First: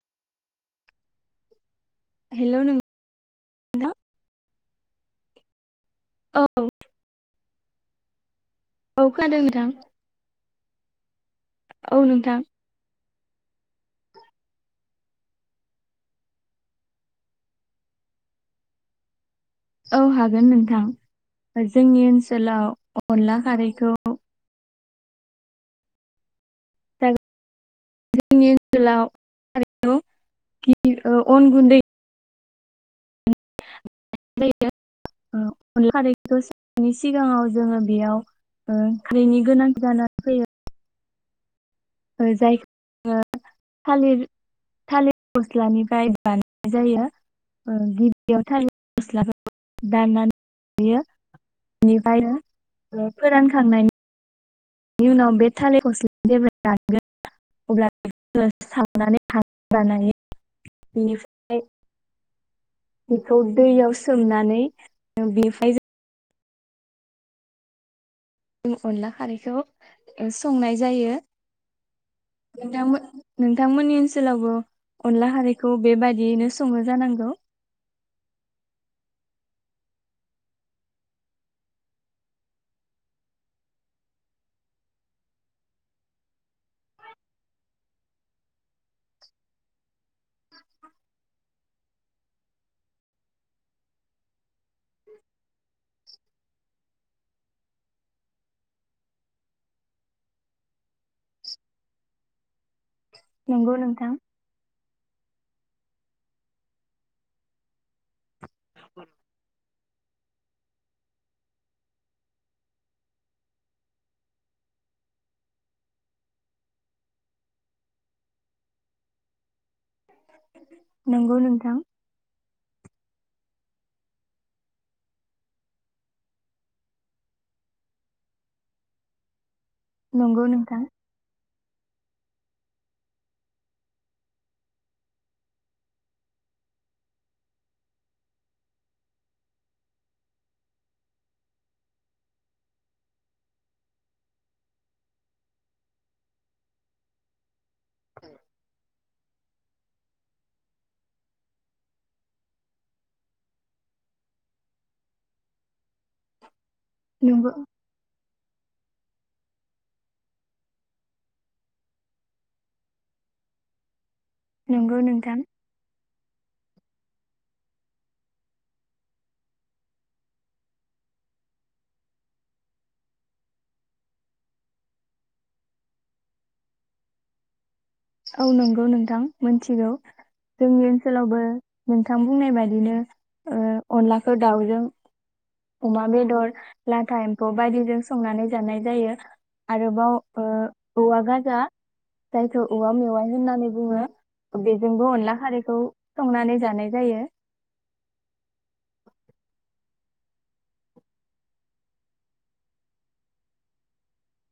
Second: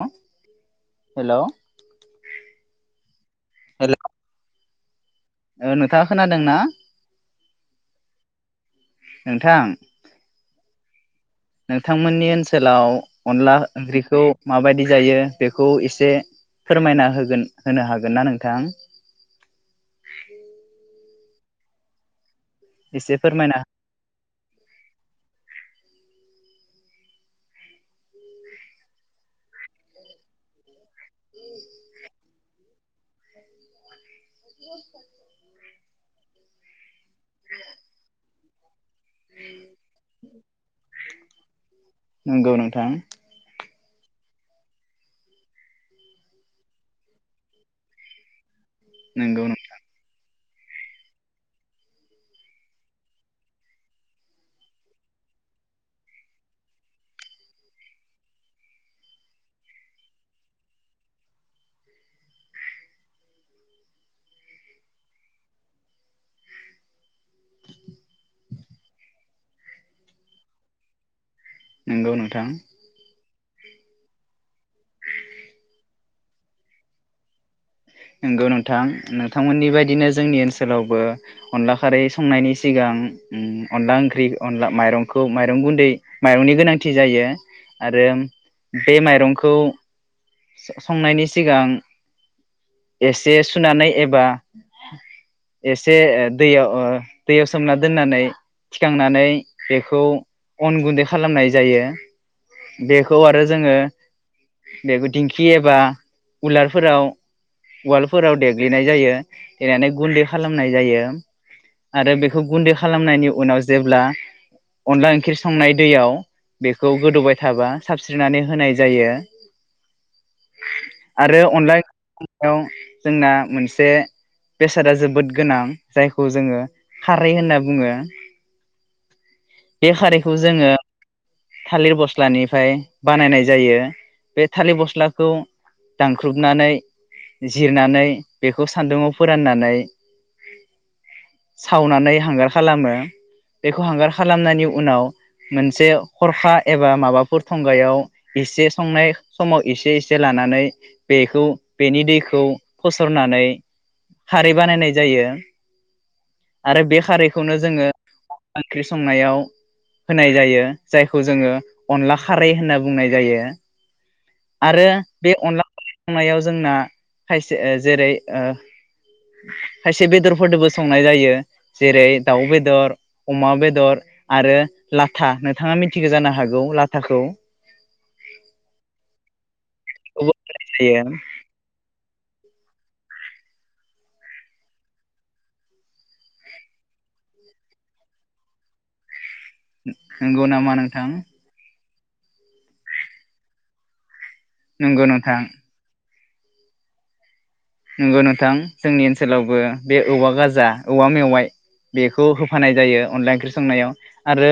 [unintelligible] हेल hello नों आरो ओ थाङा औ खोनादोंना औ खोनादों नोंथां औ नोंथांमोननि नोंथां ओनसोलाव अनला ओंख्रिखौ माबायदि जायो बेखौ एसे फोरमायना होगोन होनो हागोन ना नोंथां औ हागोन नोंथां जोंनि ओनसोल एसे सोलाव अनला फोरमायना खारैखौ जोंनि ओनसोलाव [unintelligible] अन गुन्दै [unintelligible] अनला खारै दसेनि सिगाङाव जोङो बेयाव ओ बेनि गोनांथि जानानै फैयो नंगौ जायखौ नोंथां। थालिर थालिर गस्लानिफ्राय बानायनाय जायो ओ गिबियाव थालिर नंगौ फस्लाखौ दाननानै बियो बेनिफ्राय फोरानखांनायनि बेनि उनाव बे थालिर फस्ला जेब्ला रानगोन अब्ला बेखौ सावनानै [unintelligible] बेनिफ्राय बेखौ दैयाव सोमनानै बेनिफ्राय अनला खारैखौ संनाय जायो। नंगौ नोंथां। नोंथांमोन नोंथांमोननि ओनसोलावबो अनला खारैखौ बेबायदियैनो सङो जानांगौ? नंगौ नोंथां नोंथांमोननि बायदिनो जोंनि ओनसोलावबो अनला खारै संनायनि सिगां ओम अनला ओंख्रि अनला माइरंखौ माइरं गुन्दै माइरंनि गोनांथि जायो आरो बे माइरंखौ स-संनायनि सिगां एसे सुनानै एबा एसे दैयाव ओ दैयाव सोमना दोननानै थिखांनानै बेखौ अन गुन्दै खालामनाय जायो। बेखौ आरो नंगौ जोङो नोंथां बेखौ दिंखि एबा उलारफोराव उवालफोराव देग्लिनाय जायो देनानै गुन्दै खालामनाय जायो आरो बेखौ गुन्दै खालामनायनि उनाव जेब्ला अनला ओंख्रि संनाय दैयाव बेखौ गोदौबाय थाबा साबस्रिनानै होनाय जायो। नंगौ आरो नोंथां अनला यं जोंना मोनसे बेसादा जोबोद गोनां जायखौ जोङो खारै होनना बुङो। बे खारैखौ नंगौ जोङो नोंथां थालिर बस्लानिफ्राय बानायनाय जायो बे थालिर बस्लाखौ दानख्रुबनानै जिरनानै बेखौ सान्दुंआव फोराननानै सावनानै हांगार खालामो बेखौ हांगार खालामनायनि उनाव मोनसे हरखा एबा माबाफोर थं खुगायाव एसे संनाय समाव एसे एसे लानानै बेखौ बेनि दैखौ फसरनानै खारै बानायनाय जायो। आरो बे नंगौ खारैखौनो जोङो ओंख्रि संनायाव होनाय जायो। जायखौ जोङो अनला खारै होनना बुंनाय जायो। आरो नंगौ बे नोंथां अनला [unintelligible] नायाव जोंना खायसे ओ जेरै ओ खायसे बेदरफोरदोबो संनाय जायो जेरै दाउ बेदर, अमा बेदर आरो लाथा। नोंथाङा मिथिगौ जानो हागौ लाथाखौ? औ नंगौ नोंथां मोनथिगौ खौबो होनाय जोंनि जायो ओनसोलावबो नोंथां बुंनाय बादि दिनो ओ अनलाखौ दाउजों अमा बेदर, लाथा एम्फौ बायदिजों संनानै जानाय जायो। आरोबाव नंगौ ओ नामा नोंथां औवा गाजा जायखौ औवा मेवाइ होननानै बुङो। नंगौ बेजोंबो अनला नोंथां खारैखौ संनानै जानाय जायो। नोंगौ नोंथां जोंनि ओन्सोलावबो बे औवा गाजा औवा मेवाइ बेखौ होफानाय जायो अनला ओंख्रि संनायाव। आरो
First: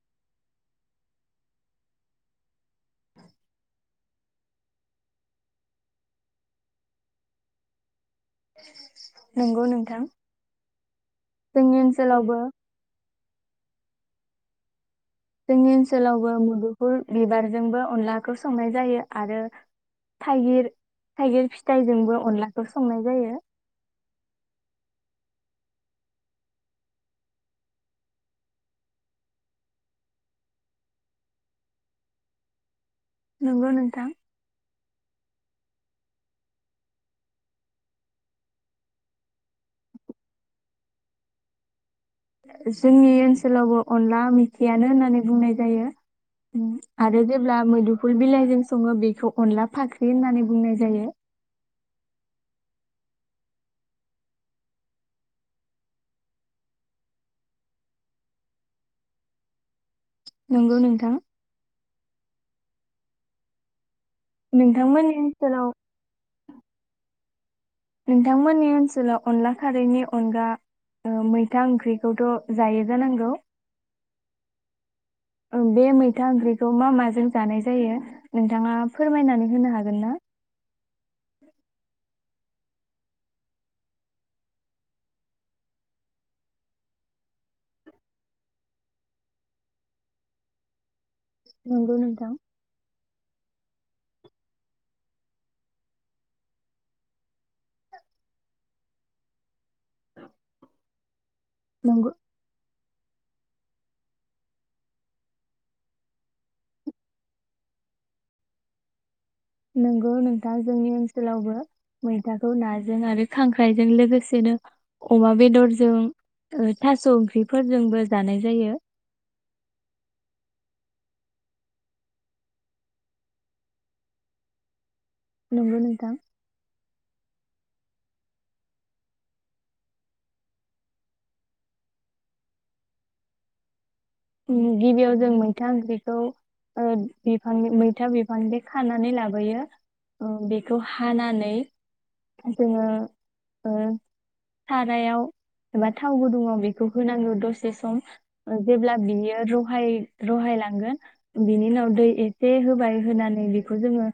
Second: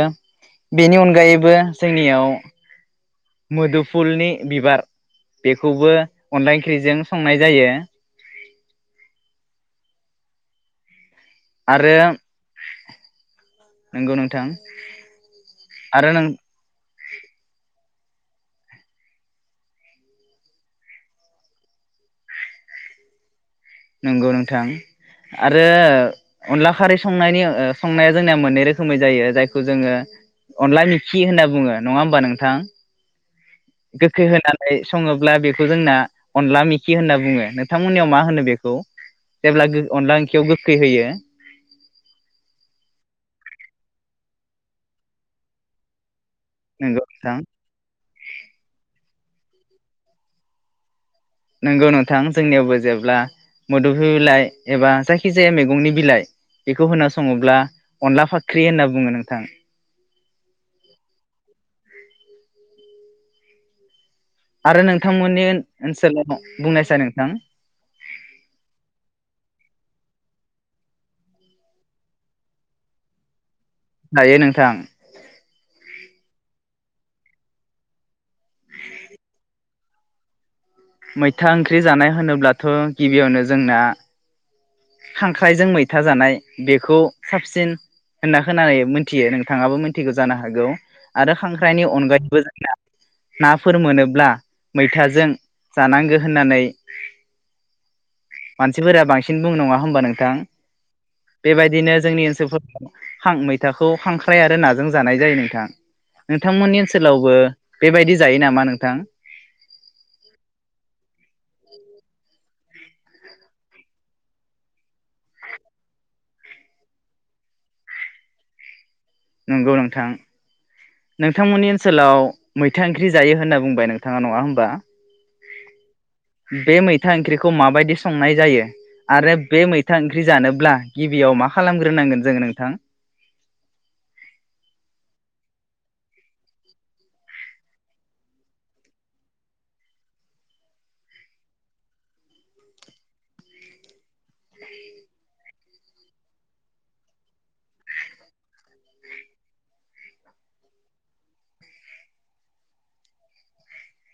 बेनि अनगायैबो जोंनियाव मोदुफुलनि बिबार बेखौबो अनला ओंख्रिजों संनाय जायो। नोंगौ नोंथां। जोंनि ओन्सोलावबो नोंगौ नोंथां। जोंनि आरो नों ओन्सोलावबो मुदुफुल बिबारजोंबो अनला खौ संनाय जायो आरो थाइगिर थाइगिर फिथाइजोंबो अनलाखौ संनाय जायो। नोंगौ नोंथां। आरो ओ अनला खारै संनायनि ओ संनाया जोंनिया मोन्नै रोखोमै जायो जायखौ जोङो अनला मिखि होन्ना बुङो। नङा होमबा नोंथां? नंगौ नोंथां गोखै होनानै सङोब्ला बेखौ जोंना अनला मिखि होन्ना बुङो। नोंथांमोननियाव मा होनो बेखौ जेब्ला अनला ओंखियाव गोखै होयो? जोंनि ओन्सोलावबो अनला मिखियानो होन्नानै बुंनाय जायो। उम नंगौ आरो नोंथां जेब्ला मोदुफुल बिलाइजों सङो बेखौ अनला फाख्रि होन्नानै बुंनाय जायो। नोंगौ नोंथां जोंनियावबो जेब्ला मोदोफुल बिलाइ एबा जायखिजाया मैगंनि बिलाइ बेखौ होना सङोब्ला अनला फाख्रि होन्ना बुङो नोंथां। नोगौ नोंथां। आरो नोंथांमोननि ओन्सोलाव, ओनसोलाव बुंनायसाय नोंथां नोंथांमोननि ओन्सोलाव अनला खारैनि अनगा ओ मैथा ओंख्रिखौथ जायो जानांगौ। जायो नोंथां। ओ बे मैथा ओंख्रिखौ मा माजों जानाय जायो? नोंथाङा फोरमायनानै होनो हागोन गोन्ना? मैथा ओंख्रि जानाय होनोब्लाथ गिबियावनो जोंना खांख्राइजों मैथा जानाय बेखौ साबसिन होन्ना खोनानाय मोन्थियो नोंथाङाबो मिथिगौ जानो हागौ। आरो खांख्रायनि नंगौ नोंथां। अनगायैबो जोंना नाफोर मोनोब्ला मैथाजों जानांगो होन्नानै मानसिफोरा बांसिन न बुं नङा होम्बा नोंथां? बेबायदिनो नंगौ जोंनि ओन्सोलफोर हां मैथाखौ हांख्राइ आरो नाजों जानाय जायो नोंथां। नोंथांमोननि ओन्सोलावबो बेबायदि जायो नामा नोंथां? नोंगौ नोंथां जोंनि ओन्सोलावबो मैथाखौ नाजों आरो खांख्राइजों लोगोसेनो अमा बेदरजों ओ थास' ओंख्रिफोरजोंबो जानाय जायो। नंगौ नोंथां। नोंथांमोननि ओन्सोलाव मैथा ओंख्रि जायो होन्ना बुंबाय नोंथाङा नङा होमबा? नंगौ नोंथां। बे मैथा ओंख्रिखौ माबायदि संनाय जायो आरो बे मैथा ओंख्रि जानोब्ला गिबियाव मा खालामग्रोनांगोन जों नोंथां? उम गिबियाव जों मैथा ओंख्रिखौ ओ बिफां मैथा बिफां बे खानानै लाबोयो ओ बेखौ हानानै जोङो ओ सारायाव एबा थाव गुदुङाव बेखौ होनांगौ दसे सम ओ जेब्ला बियो रहाय रहायलांगोन बिनि उनाव दै एसे होबाय होनानै बेखौ जोङो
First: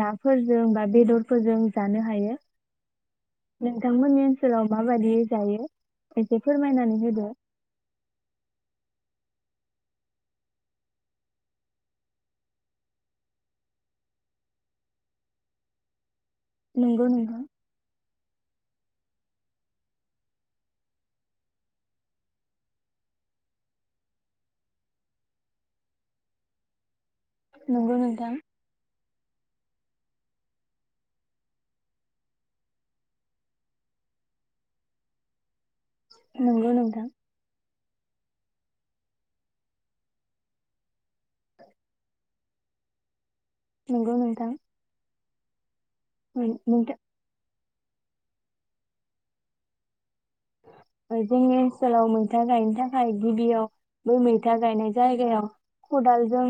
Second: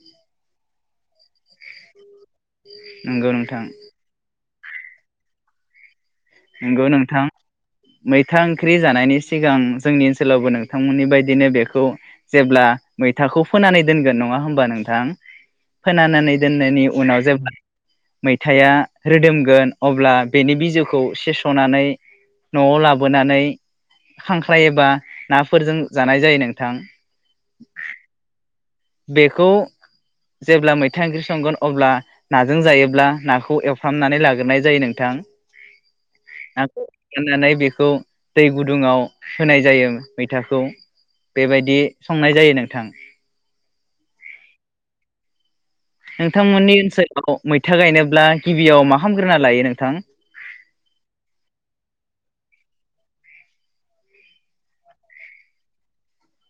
नाफोरजों बा बेदरफोरजों जानो हायो। नंगौ नोंथां नोंथांमोन्नि ओन्सोलाव माबायदि जायो एसे नोंगौ फोरमायनानै नोंथां। होदो मैथा ओंख्रि जानायनि सिगां जोंनि ओन्सोलावबो नोंथांमोननि बायदिनो बेखौ जेब्ला मैथाखौ फोनानै दोनगोन। नङा होमबा नोंथां? फोनानानै दोन्नायनि नंगौ उनाव नोंथां जेब्ला मैथाया रोदोमगोन अब्ला बेनि बिजौखौ। खौ खेबसनानै नआव लाबोनानै खांख्राइ एबा नाफोरजों जानाय जायो नोंथां। नंगौ नोंथां बेखौ जेब्ला मैथा ओंख्रि संगोन अब्ला नाजों जायोब्ला नाखौ एवफ्रामनानै लाग्रोनाय जायो नोंथां। नंगौ नोंथां [inaudible] दै गुदुङाव होनाय जायो मैथाखौ। बेबायदि संनाय जायो नोंथां। नंगौ नोंथां। नोंथांमोननि नोंथां ओनसोलाव मै था गायनोब्ला गिबियाव मा खालामग्रोना लायो नोंथां? जोंनि ओनसोलाव मैथा गायनो थाखाय गिबियाव बै मैथा गायनाय जायगायाव खदालजों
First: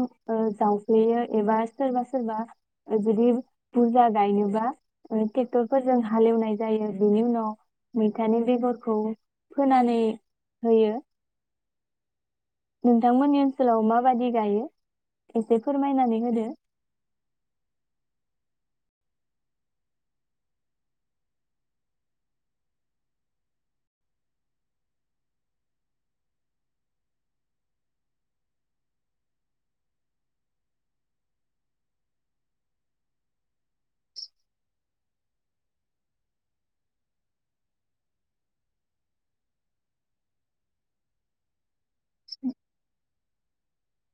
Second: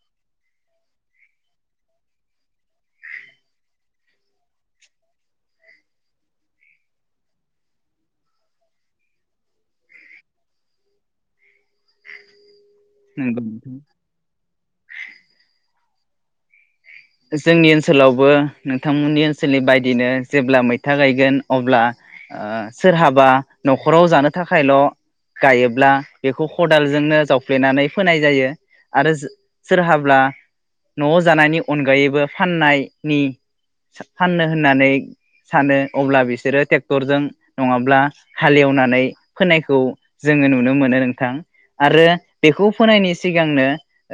जावफ्लेयो एबा सोरबा सोरबा जुदि बुरजा गायनोबा ट्रेक्टरफोरजों हालेवनाय जायो बेनि उनाव मैथानि बेगर। फोनानै होयो। नंगौ नोंथांमोननि नोंथां। ओनसोलाव माबादि गायो एसे फोरमायदो? फोरमायनानै होदो। जोंनि ओनसोलावबो नोंथांमोननि ओनसोलनि बायदिनो जेब्ला मैथा गायगोन अब्ला सोरहाबा नखराव जानो थाखायल गायोब्ला बेखौ खदालजोंनो जावफ्लेनानै फोनाय जायो आरो सोरहाबा नआव जानायनि। अनगायैबो फाननायनि फाननो होननानै सानो अब्ला बिसोरो ट्रेक्टरजों नङाब्ला हालेवनानै फोनायखौ जोङो नुनो मोनो नोंथां। आरो बेखौ फोनायनि। सिगांनो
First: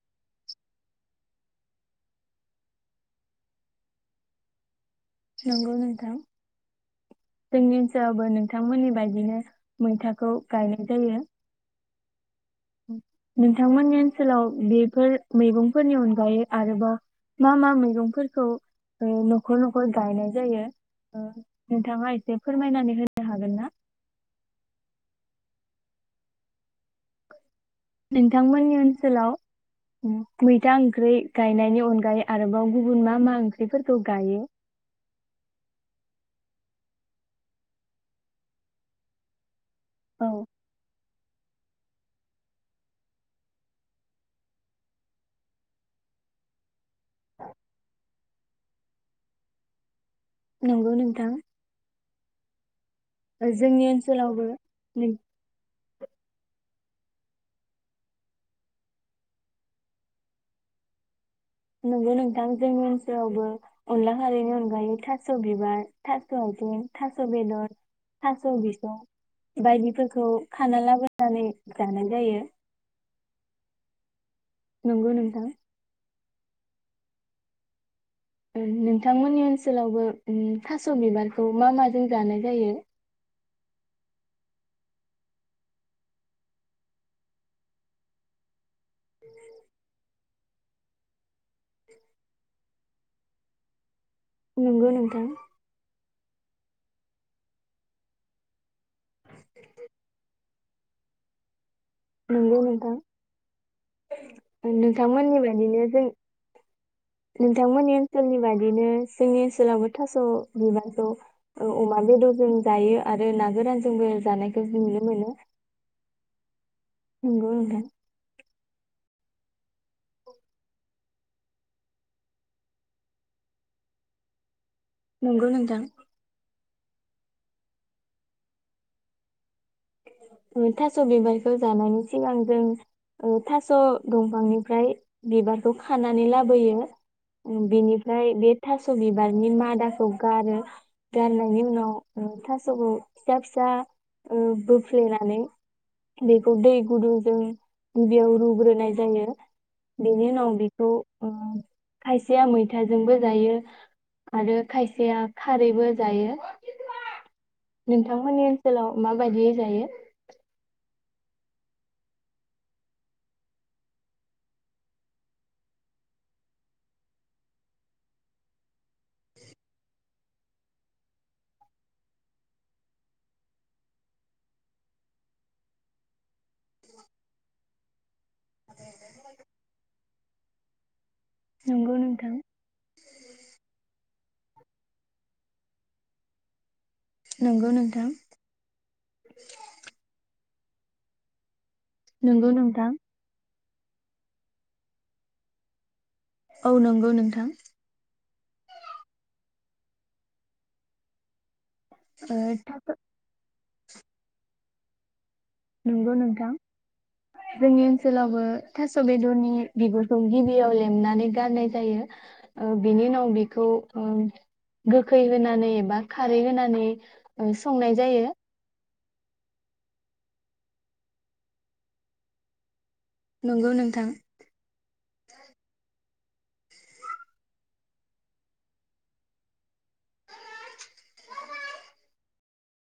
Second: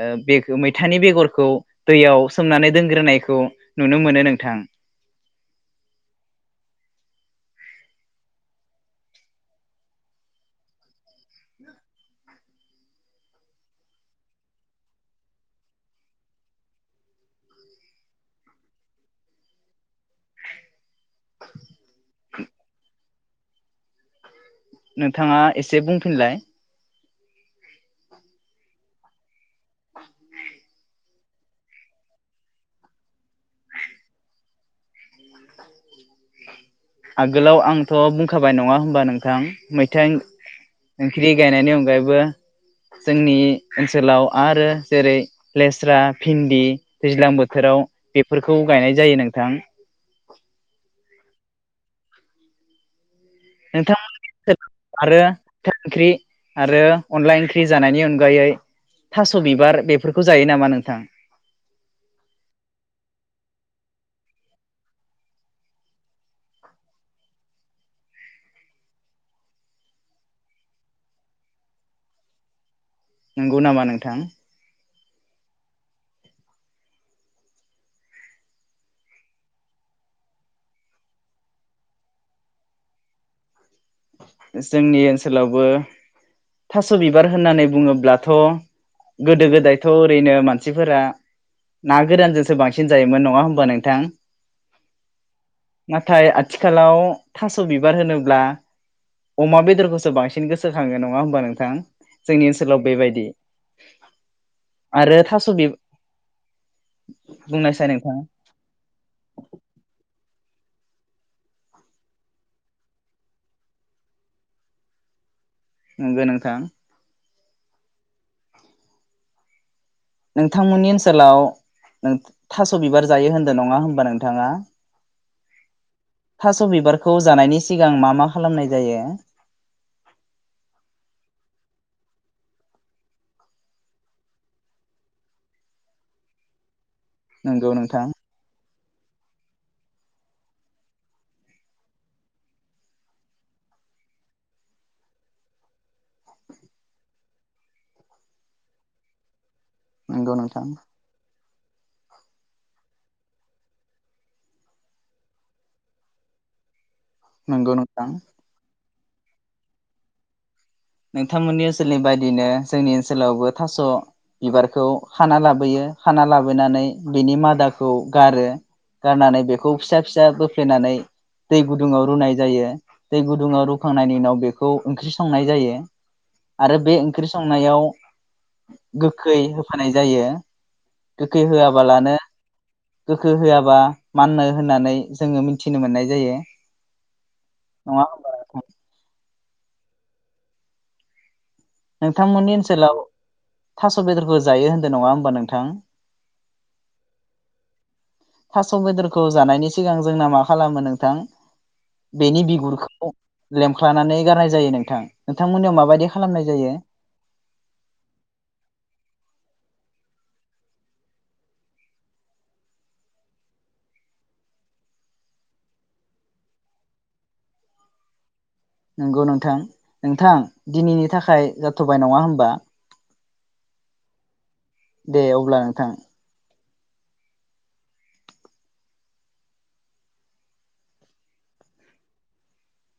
ओ बे मैथानि बेगरखौ दैयाव। सोमनानै दोनग्रोनायखौ नुनो मोनो नोंथां। नंगौ नोंथां जोंनि ओनसोलावबो नोंथांमोननि बायदिनो मैथाखौ गायनाय जायो। नोंथांमोननि ओनसोलाव बेफोर मैगंफोरनि अनगायै आरोबा मा मा मैगंफोरखौ ओ‌नखर नखर। गायनाय जायो नोंथाङा एसे फोरमायनानै हो। हागोन ना? नोंथाङा एसे बुंफिनलाय। नोंथांमोननि ओनसोलाव मैथा ओंख्रै गायनायनि अनगायै आरोबाव गुबुन मा मा ओंख्रिफोरखौ गायो? आगोलाव आंथ बुंखाबाय नङा होमबा नोंथां मैथा औ ओंख्रि गायनायनि अनगायैबो जोंनि ओनसोलाव आरो जेरै लेस्रा भिन्दि दैज्लां बोथोराव बेफोरखौ गायनाय जायो नोंथां। नंगौ नोंथां। ओ, जोंनि ओनसोलावबो नोंथां [unintelligible] आरो नों- फिथाइ ओंख्रि आरो अनला ओंख्रि जानायनि अनगायै थास बिबार बेफोरखौ जायो नामा नोंथां? नंगौ नोंथां जोंनि ओनसोलावबो अनला खारिनि अनगायै थास बिबार, थास आथिं, थास बेदर, थास बिसं बायदिफोरखौ खाना लाबोनानै जानाय जायो। नंगौ नामा नोंथां। नंगौ नोंथां। नोंथांमोननि ओनसोलावबो थास बिबारखौ मा माजों जानाय जायो? जोंनि ओनसोलावबो थास बिबार होननानै बुङोब्लाथ। गोदो गोदायथ। ओरैनो मानसिफोरा। ना गोरानजोंसो बांसिन बांसिन जायोमोन नङा होमबा नोंथां। नंगौ नोंथां। थाय आथिखालाव थास' बिबार होनोब्ला? अमा बेदरखौसो बांसिन गोसोखाङो नङा होमबा नोंथां। जोंनि नंगौ ओनसोलाव नोंथां बेबायदि आरो नोंथांमोननि थास' बि बादिनो जों बुंनायसाय नोंथांमोननि नोंथां ओनसोलनि बादिनो जोंनि ओनसोलावबो थास' बिबारखौ औ अमा बेदरजों जायो आरो ना गोरानजोंबो जानायखौ जों नुनो मोनो। नोंगो नोंथां। नंगौ नोथां। नोंथांमोननि ओनसोलाव नो थास' बिबार जायो होनदो नङा होमबा नोंथाङा। नंगौ नोंथां। थास' बिबारखौ जानायनि सिगां मा मा खालामनाय जायो? ओ थास' बिबारखौ जानायनि सिगां जों ओ थास' दंफांनिफ्राय बिबारखौ खानानै लाबोयो। ओ नंगौ नोंथां बेनिफ्राय बे थास' बिबारनि मादाखौ गारो गारनायनि उनाव ओ थासखौ फिसा फिसा ओ बोफ्लेनानै बेखौ दै गुदुंजों बेयाव रुग्रोनाय जायो। बेनि नंगौ उनाव नोंथां बेखौ ओ खायसेया मैथाजोंबो जायो आरो खायसेया खारैबो जायो। नंगौ नोंथां नोंथांमोननि ओनसोलाव माबायदि जायो? नोंथांमोननि ओनसोलनि बायदिनो जोंनि ओनसोलावबो थास' बिबारखौ खाना लाबोयो खाना लाबोनानै बेनि मादाखौ गारो गारनानै बेखौ फिसा फिसा बोफ्लेनानै दै गुदुङाव रुनाय जायो। दै गुदुङाव रुखांनायनि उनाव बेखौ ओंख्रि संनाय जायो। आरो बे ओंख्रि संनायाव गोखै होफानाय जायो। गोखै नंगौ होआबालानो नोंथां गोखै होआबा माननो होननानै जोङो मिथिनो मोननाय जायो। नंगौ नङा नोंथां होमबा [inaudible] नंगौ नोंथांमोननि नोंथां ओनसोलाव थास‌' बेदरखौ जायो होन्दो नङा होमबा नोंथां। औ नंगौ नोंथां। थास' बेदरखौ जानायनि सिगां जोंना मा खालामो नोंथां? ओ बेनि थास' बिगुरखौ लेमख्लानानै गारनाय जायो नों थां नंगौ नोंथां जोंनि ओनसोलावबो थास' बेदरनि बिगुर ओं गिबियाव लेमनानै गारनाय जायो ओ बिनि उनाव बेखौ ओ गोखै होनानै एबा खारै होनानै ओ संनाय जायो। नंगौ नोंथां नोंथां दिनैनि थाखाय जाथबाय नङा होमबा नंगौ नोंथां। दे अब्ला नोंथां।